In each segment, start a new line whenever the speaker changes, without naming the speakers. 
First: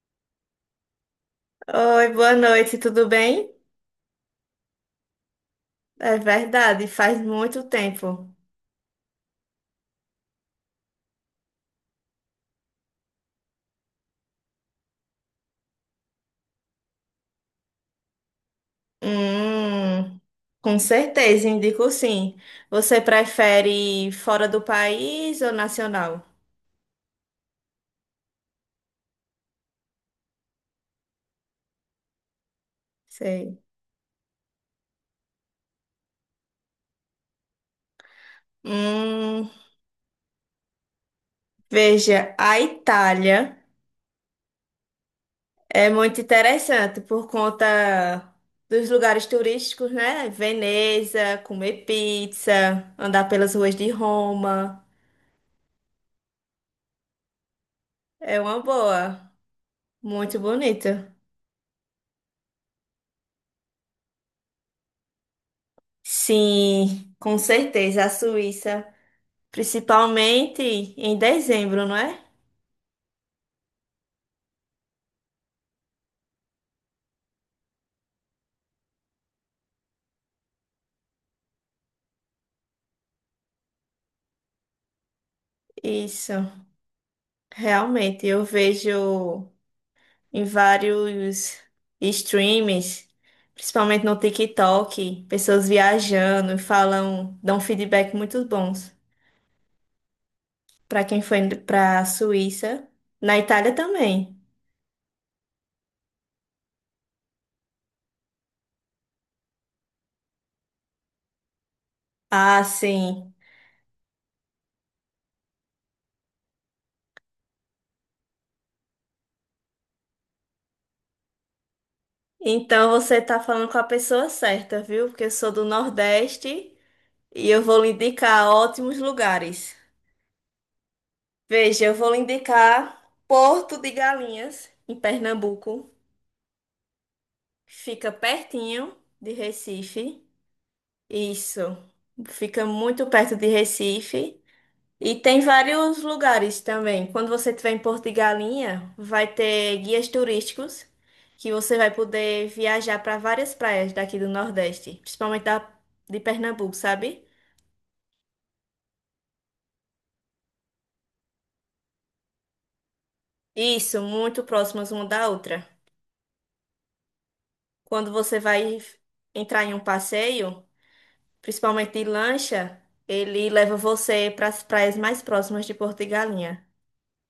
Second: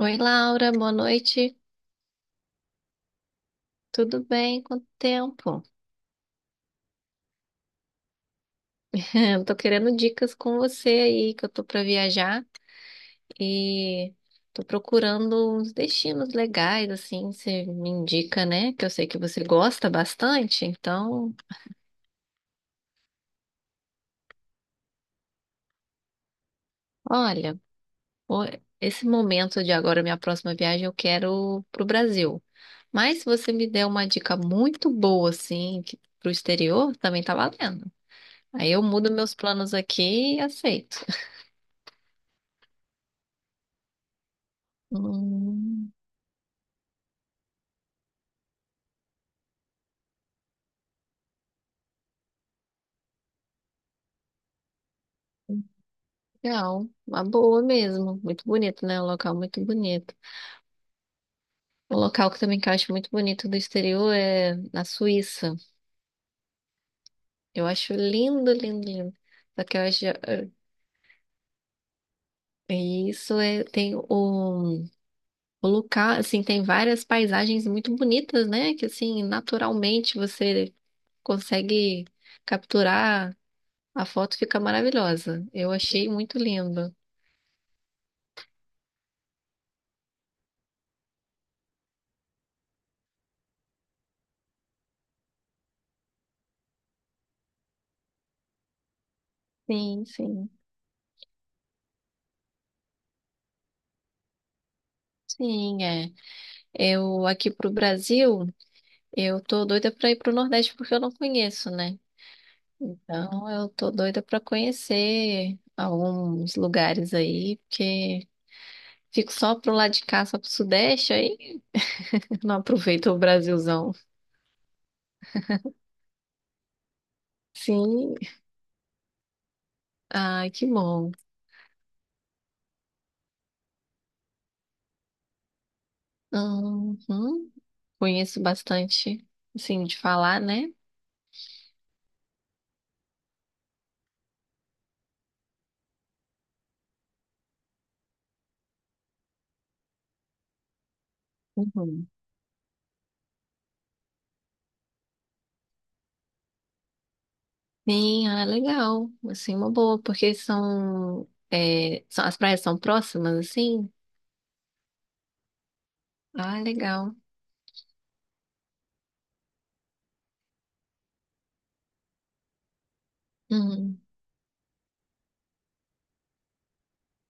Oi, Laura, boa noite.
Oi, boa noite, tudo bem?
Tudo bem? Quanto tempo?
É verdade, faz muito tempo.
Eu tô querendo dicas com você aí, que eu tô pra viajar e tô procurando uns destinos legais, assim, você me indica, né? Que eu sei que você gosta
Hum,
bastante.
com
Então,
certeza, indico sim. Você prefere fora do país ou nacional?
olha, o- esse momento de agora, minha próxima viagem, eu quero pro Brasil. Mas se você
Sei.
me der uma dica muito boa, assim, que, pro exterior, também tá valendo. Aí eu mudo meus
Hum,
planos aqui e aceito.
veja, a Itália é
Hum.
muito interessante por conta dos lugares turísticos, né? Veneza, comer pizza, andar pelas ruas de Roma.
Legal, uma boa mesmo.
É
Muito
uma
bonito, né? Um
boa,
local muito bonito.
muito bonita.
Um local que também que eu acho muito bonito do exterior é na Suíça.
Sim, com
Eu acho
certeza, a
lindo, lindo,
Suíça,
lindo. Só que eu acho. eh,
principalmente em dezembro, não é?
eh, Isso é, tem o local, assim, tem várias paisagens muito bonitas, né? Que assim, naturalmente você consegue capturar, a foto fica maravilhosa. Eu achei muito
Isso,
lindo.
realmente, eu vejo em vários streams, principalmente no TikTok, pessoas viajando e falam, dão feedback muito bons
Sim, sim,
para quem foi para a Suíça, na Itália também.
sim, é. Eu aqui pro Brasil. Eu tô doida pra ir pro Nordeste porque eu não conheço, né?
Ah, sim.
Então eu tô doida pra conhecer alguns lugares aí, porque fico só pro lado de cá, só pro Sudeste aí, não
Então
aproveito
você
o
tá falando com a
Brasilzão.
pessoa certa, viu? Porque eu sou do Nordeste. E eu vou lhe
Sim,
indicar ótimos lugares.
ai, que bom.
Veja, eu vou lhe indicar Porto de Galinhas, em Pernambuco.
Uhum.
Fica
Conheço
pertinho
bastante,
de
assim, de
Recife.
falar, né?
Isso. Fica muito perto de Recife. E tem vários lugares também. Quando você estiver em Porto de Galinha, vai ter guias turísticos que você vai
Uhum.
poder viajar para várias praias daqui do Nordeste, principalmente da, de Pernambuco, sabe?
Sim, ah, legal. Assim, uma boa, porque são, é, são as praias são próximas, assim.
Isso, muito próximas uma da outra.
Ah, legal.
Quando você vai entrar em um passeio, principalmente de lancha, ele leva
Uhum.
você para as praias mais próximas de Porto e Galinha.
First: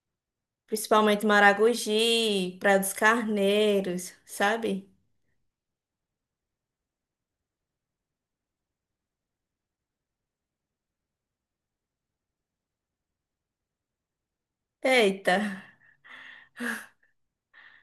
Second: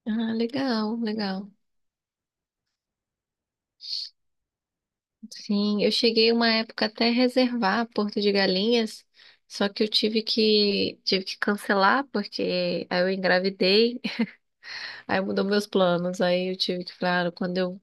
Ah, legal,
Principalmente
legal.
Maragogi, Praia dos Carneiros, sabe?
Sim, eu cheguei uma época até reservar Porto de Galinhas, só que eu tive que cancelar porque aí eu engravidei, aí
Eita!
mudou meus planos, aí eu tive que, claro, quando eu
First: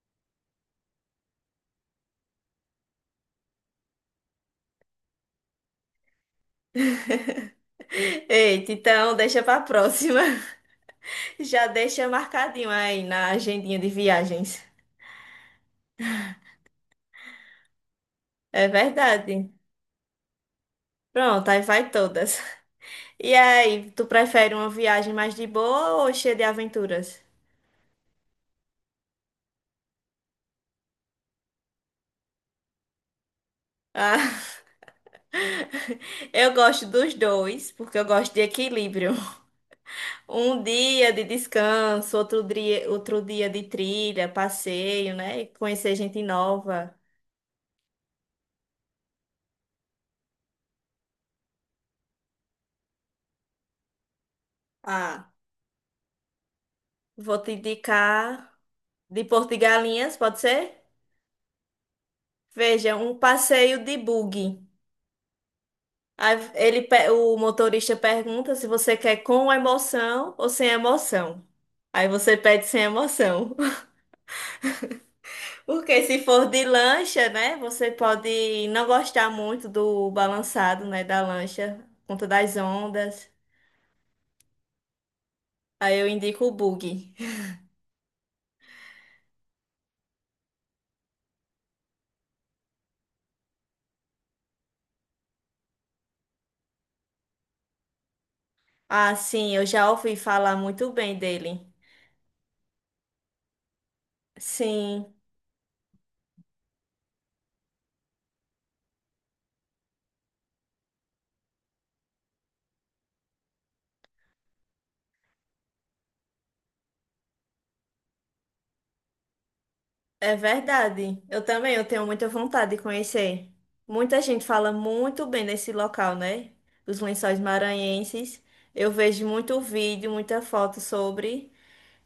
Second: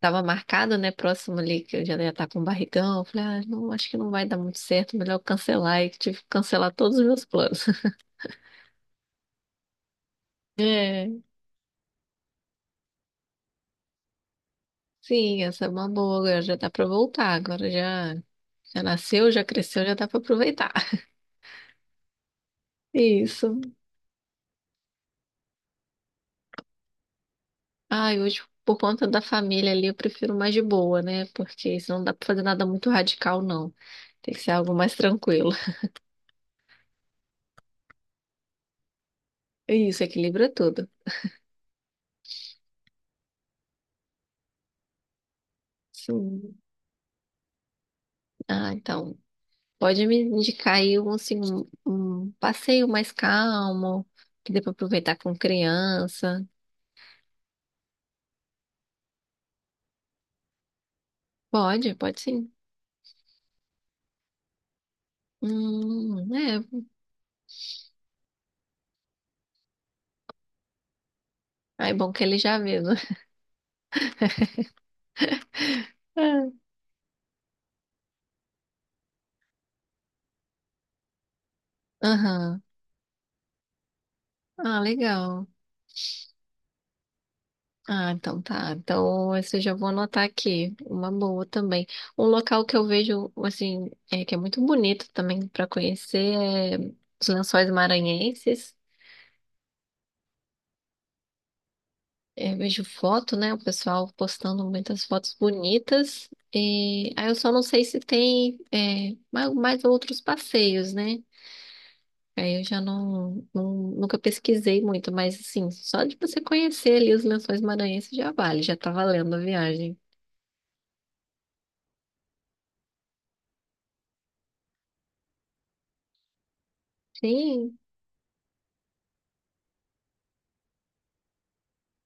tava marcado, né, próximo ali que eu já ia estar com um barrigão, eu falei, ah, não, acho que não vai dar muito certo, melhor eu cancelar, e tive que cancelar todos os meus planos.
Eita, então deixa para próxima.
É,
Já deixa marcadinho aí na agendinha de viagens.
sim, essa é uma boa, agora já dá pra voltar, agora já
É
já nasceu, já
verdade.
cresceu, já dá pra aproveitar.
Pronto, aí vai todas. E
Isso.
aí, tu prefere uma viagem mais de boa ou cheia de aventuras?
Ai, hoje, por conta da família ali, eu prefiro mais de boa, né? Porque senão não dá pra fazer nada muito radical, não. Tem que ser algo mais tranquilo.
Eu gosto dos dois, porque eu gosto de equilíbrio.
Isso, equilibra
Um
tudo.
dia de descanso, outro dia de trilha, passeio, né? Conhecer gente
Sim.
nova.
Ah, então, pode me indicar aí um passeio mais calmo, que dê pra aproveitar
Ah,
com criança.
vou te indicar de Porto de Galinhas, pode ser?
Pode, pode sim.
Veja, um passeio de buggy. Aí
É.
ele, o motorista pergunta se você quer com emoção ou sem emoção.
Ah, é
Aí
bom que
você
ele já
pede
vê,
sem
né?
emoção. Porque se for
É.
de lancha, né, você pode não gostar muito do balançado, né, da lancha, por conta das
Aham.
ondas.
Ah, legal.
Aí eu indico o bug.
Ah, então tá. Então, esse eu já vou anotar aqui. Uma boa também. Um local que eu vejo, assim, é, que é muito bonito também para conhecer é os Lençóis Maranhenses.
Ah, sim, eu já ouvi falar muito bem dele.
É, eu vejo foto, né? O pessoal postando muitas
Sim,
fotos bonitas. E aí eu só não sei se tem é, mais outros passeios, né? Aí eu já nunca pesquisei muito, mas assim, só de você conhecer ali os Lençóis Maranhenses já vale, já tá valendo a viagem.
é verdade. Eu também, eu tenho muita vontade de conhecer. Muita gente fala muito bem desse local, né? Os Lençóis
Sim.
Maranhenses. Eu vejo muito vídeo, muita foto sobre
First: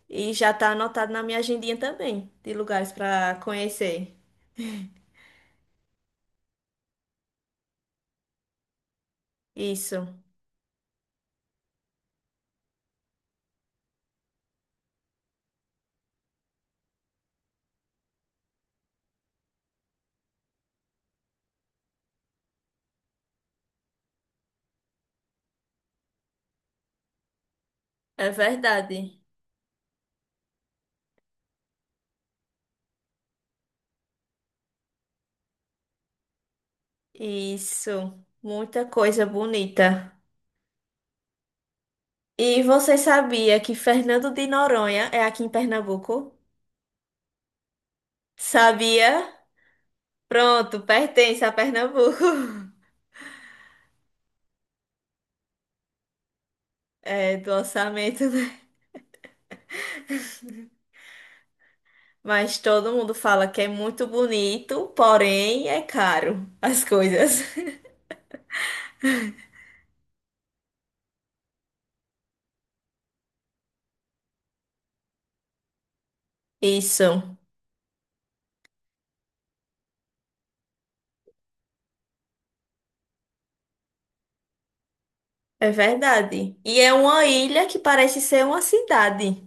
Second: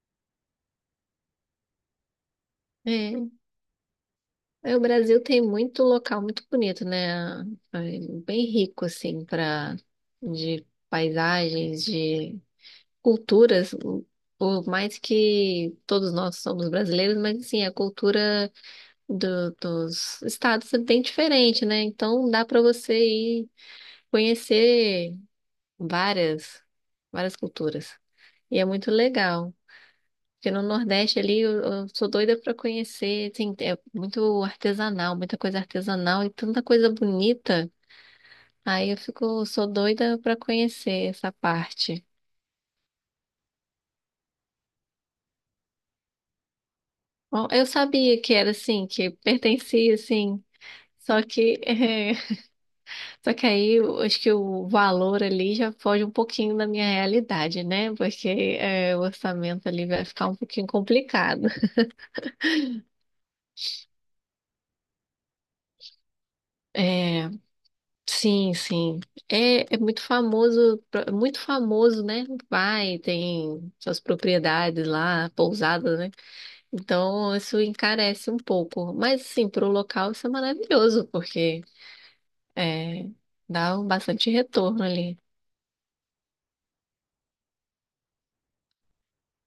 e já tá anotado na minha agendinha também de lugares
É.
para conhecer.
É, o Brasil tem muito local muito bonito, né? É bem rico, assim, para
Isso.
de paisagens, de culturas. Por mais que todos nós somos brasileiros, mas assim, a cultura dos estados é bem diferente, né? Então dá para você ir conhecer várias, várias culturas.
É
E é muito
verdade.
legal. Porque no Nordeste ali eu sou doida para conhecer, assim, é muito artesanal, muita coisa artesanal e tanta coisa bonita.
Isso. Muita
Aí eu
coisa
fico, sou
bonita.
doida para conhecer essa parte.
E você sabia que Fernando de Noronha é aqui em Pernambuco?
Bom, eu sabia que era assim, que
Sabia?
pertencia assim,
Pronto,
só
pertence a
que
Pernambuco.
só que aí eu acho que o valor ali já foge um pouquinho da minha
É do
realidade, né?
orçamento,
Porque
né?
o orçamento ali vai ficar um pouquinho complicado.
Mas todo mundo fala que é muito bonito, porém é caro as
É,
coisas.
sim, sim. É, é muito famoso, né? Vai, tem suas propriedades lá, pousadas, né? Então,
Isso,
isso encarece um pouco. Mas, assim, para o local isso é maravilhoso, porque é, dá um bastante retorno ali.
é verdade. E é uma ilha que parece ser uma cidade.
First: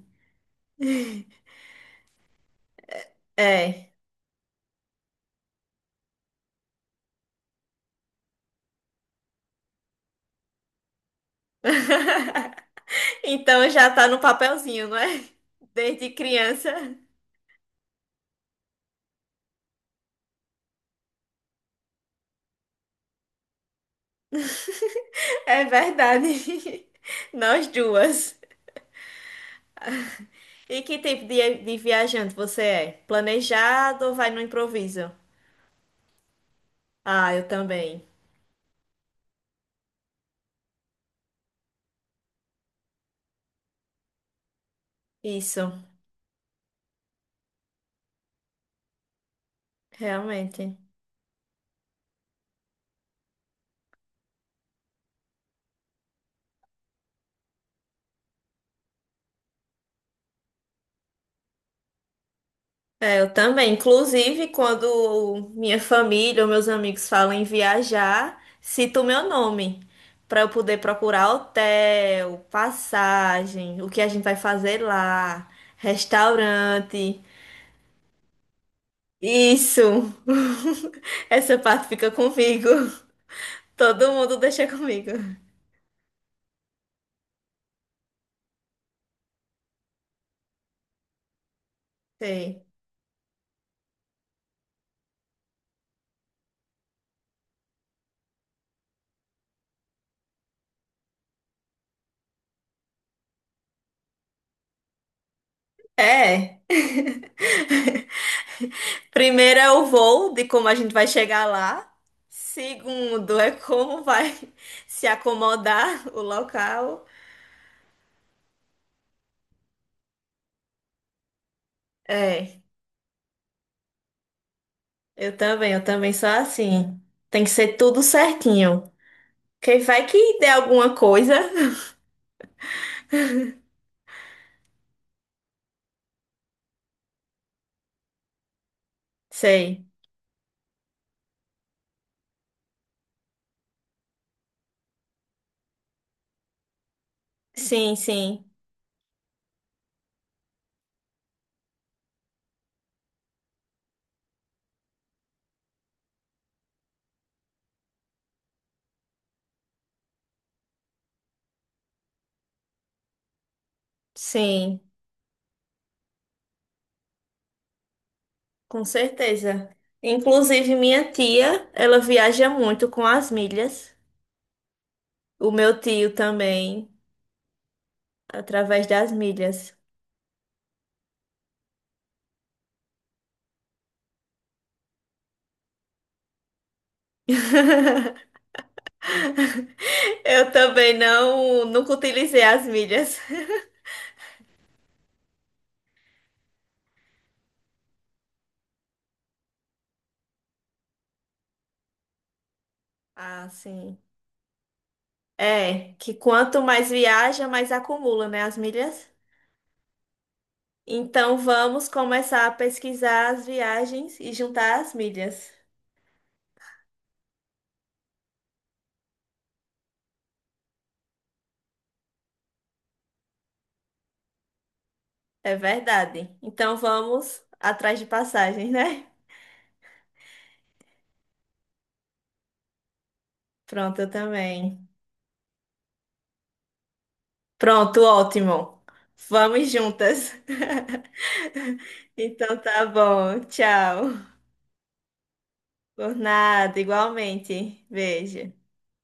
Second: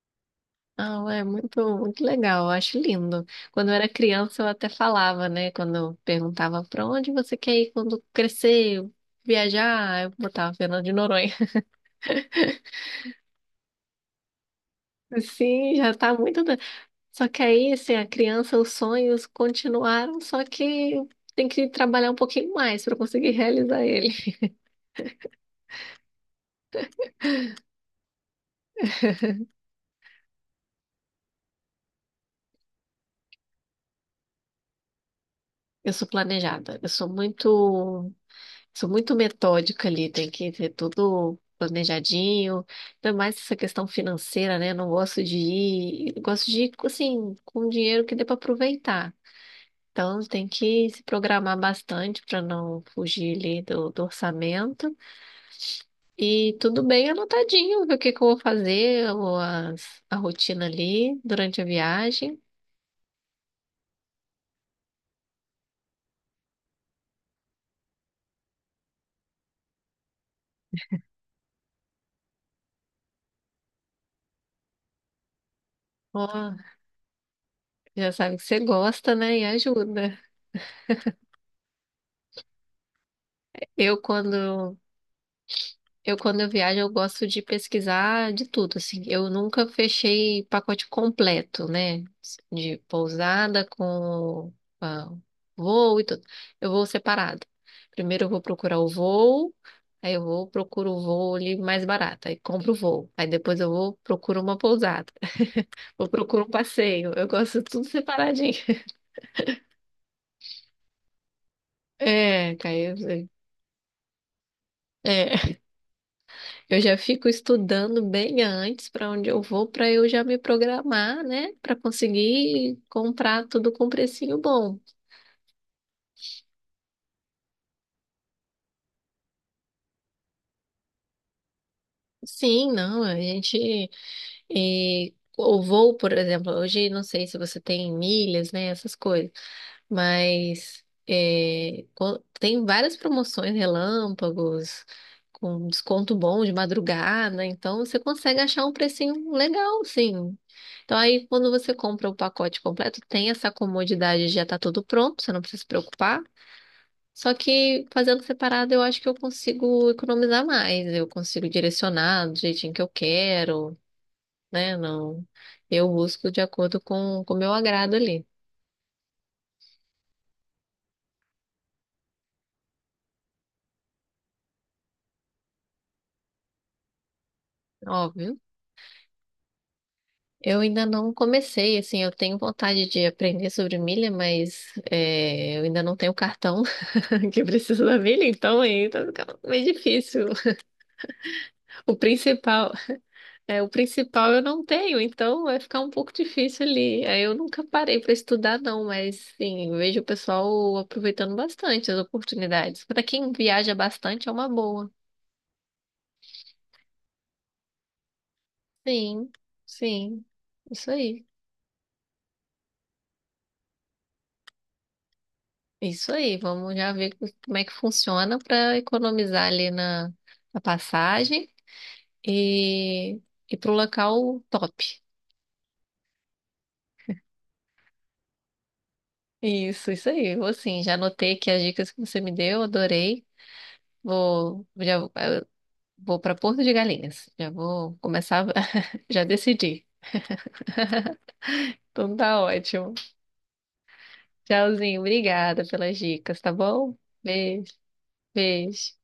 Ah, é muito, muito legal, eu acho lindo. Quando eu era
É.
criança, eu até falava, né? Quando eu perguntava para onde você quer ir quando crescer, viajar, eu botava Fernando de Noronha.
Então já tá no papelzinho, não é?
Sim, já
Desde
tá muito.
criança.
Só que aí, assim, a criança, os sonhos continuaram, só que tem que trabalhar um pouquinho mais para conseguir realizar ele.
É verdade. Nós duas. E que tipo de viajante você é? Planejado ou vai no improviso?
Eu sou planejada,
Ah, eu também.
sou muito metódica ali, tem que ter tudo planejadinho, ainda mais essa questão financeira, né? Eu não gosto de
Isso,
ir, eu gosto de ir, assim, com dinheiro que dê para aproveitar. Então, tem
realmente.
que se programar bastante para não fugir ali do orçamento. E tudo bem anotadinho, ver o que que eu vou fazer, ou a rotina ali durante a viagem.
É, eu também. Inclusive, quando minha família ou meus amigos falam em viajar, cito o meu nome para eu poder procurar hotel, passagem, o que a gente vai fazer lá,
Ó,
restaurante.
já sabe que você gosta, né? E
Isso!
ajuda.
Essa parte fica comigo.
Eu
Todo mundo deixa
quando
comigo.
eu quando eu viajo, eu gosto de pesquisar de tudo, assim. Eu nunca fechei pacote completo, né?
Sim.
De pousada com ah, voo e tudo. Eu vou separado. Primeiro eu vou procurar o voo. Aí eu vou, procuro o voo ali mais barato, aí compro o voo. Aí depois eu vou, procuro uma pousada. Eu procuro um
É.
passeio. Eu gosto de tudo separadinho.
Primeiro é o voo, de como a gente vai chegar lá.
É, Caio, eu sei.
Segundo é como vai se
É,
acomodar o
eu já
local.
fico estudando bem antes para onde eu vou, para eu já me programar, né? Para
É.
conseguir comprar tudo com precinho bom.
Eu também sou assim. Tem que ser tudo certinho. Quem vai que der alguma coisa?
Sim, não, a gente. E o voo, por exemplo, hoje não sei se você tem milhas, né? Essas coisas.
Sei.
Mas é, tem várias promoções relâmpagos, com desconto bom de madrugada, então
Sim,
você consegue
sim.
achar um precinho legal, sim. Então aí quando você compra o pacote completo, tem essa comodidade de já estar tudo pronto, você não precisa se preocupar. Só que fazendo separado, eu acho que eu consigo economizar mais, eu consigo direcionar do jeitinho que eu quero, né?
Sim,
Não, eu busco de acordo com o meu agrado ali.
com certeza. Inclusive, minha tia, ela viaja muito com as milhas. O meu tio também,
Óbvio.
através das milhas.
Eu ainda não comecei, assim, eu tenho vontade de aprender sobre milha, mas é, eu ainda não tenho o cartão que precisa da milha, então aí tá ficando meio difícil.
Eu também não, nunca
O
utilizei as
principal,
milhas.
o principal eu não tenho, então vai ficar um pouco difícil ali. Aí eu nunca parei para estudar, não, mas sim, eu vejo o pessoal aproveitando bastante as oportunidades. Para quem
Ah,
viaja
sim.
bastante é uma boa.
É, que quanto mais viaja, mais acumula, né, as milhas?
Sim, sim, isso aí.
Então vamos começar a pesquisar as viagens e juntar as milhas.
Isso aí, vamos já ver como é que funciona para economizar ali na, na passagem e ir para o local top.
É verdade. Então vamos atrás de passagens, né?
Isso aí. Vou sim, já anotei aqui as dicas que você me deu, adorei.
Pronto, eu
Vou,
também.
já, eu vou para Porto de Galinhas. Já vou
Pronto,
começar,
ótimo.
já
Vamos
decidi.
juntas.
Então tá
Então tá
ótimo.
bom. Tchau.
Tchauzinho, obrigada pelas
Por
dicas, tá
nada,
bom? Beijo,
igualmente. Beijo.
beijo.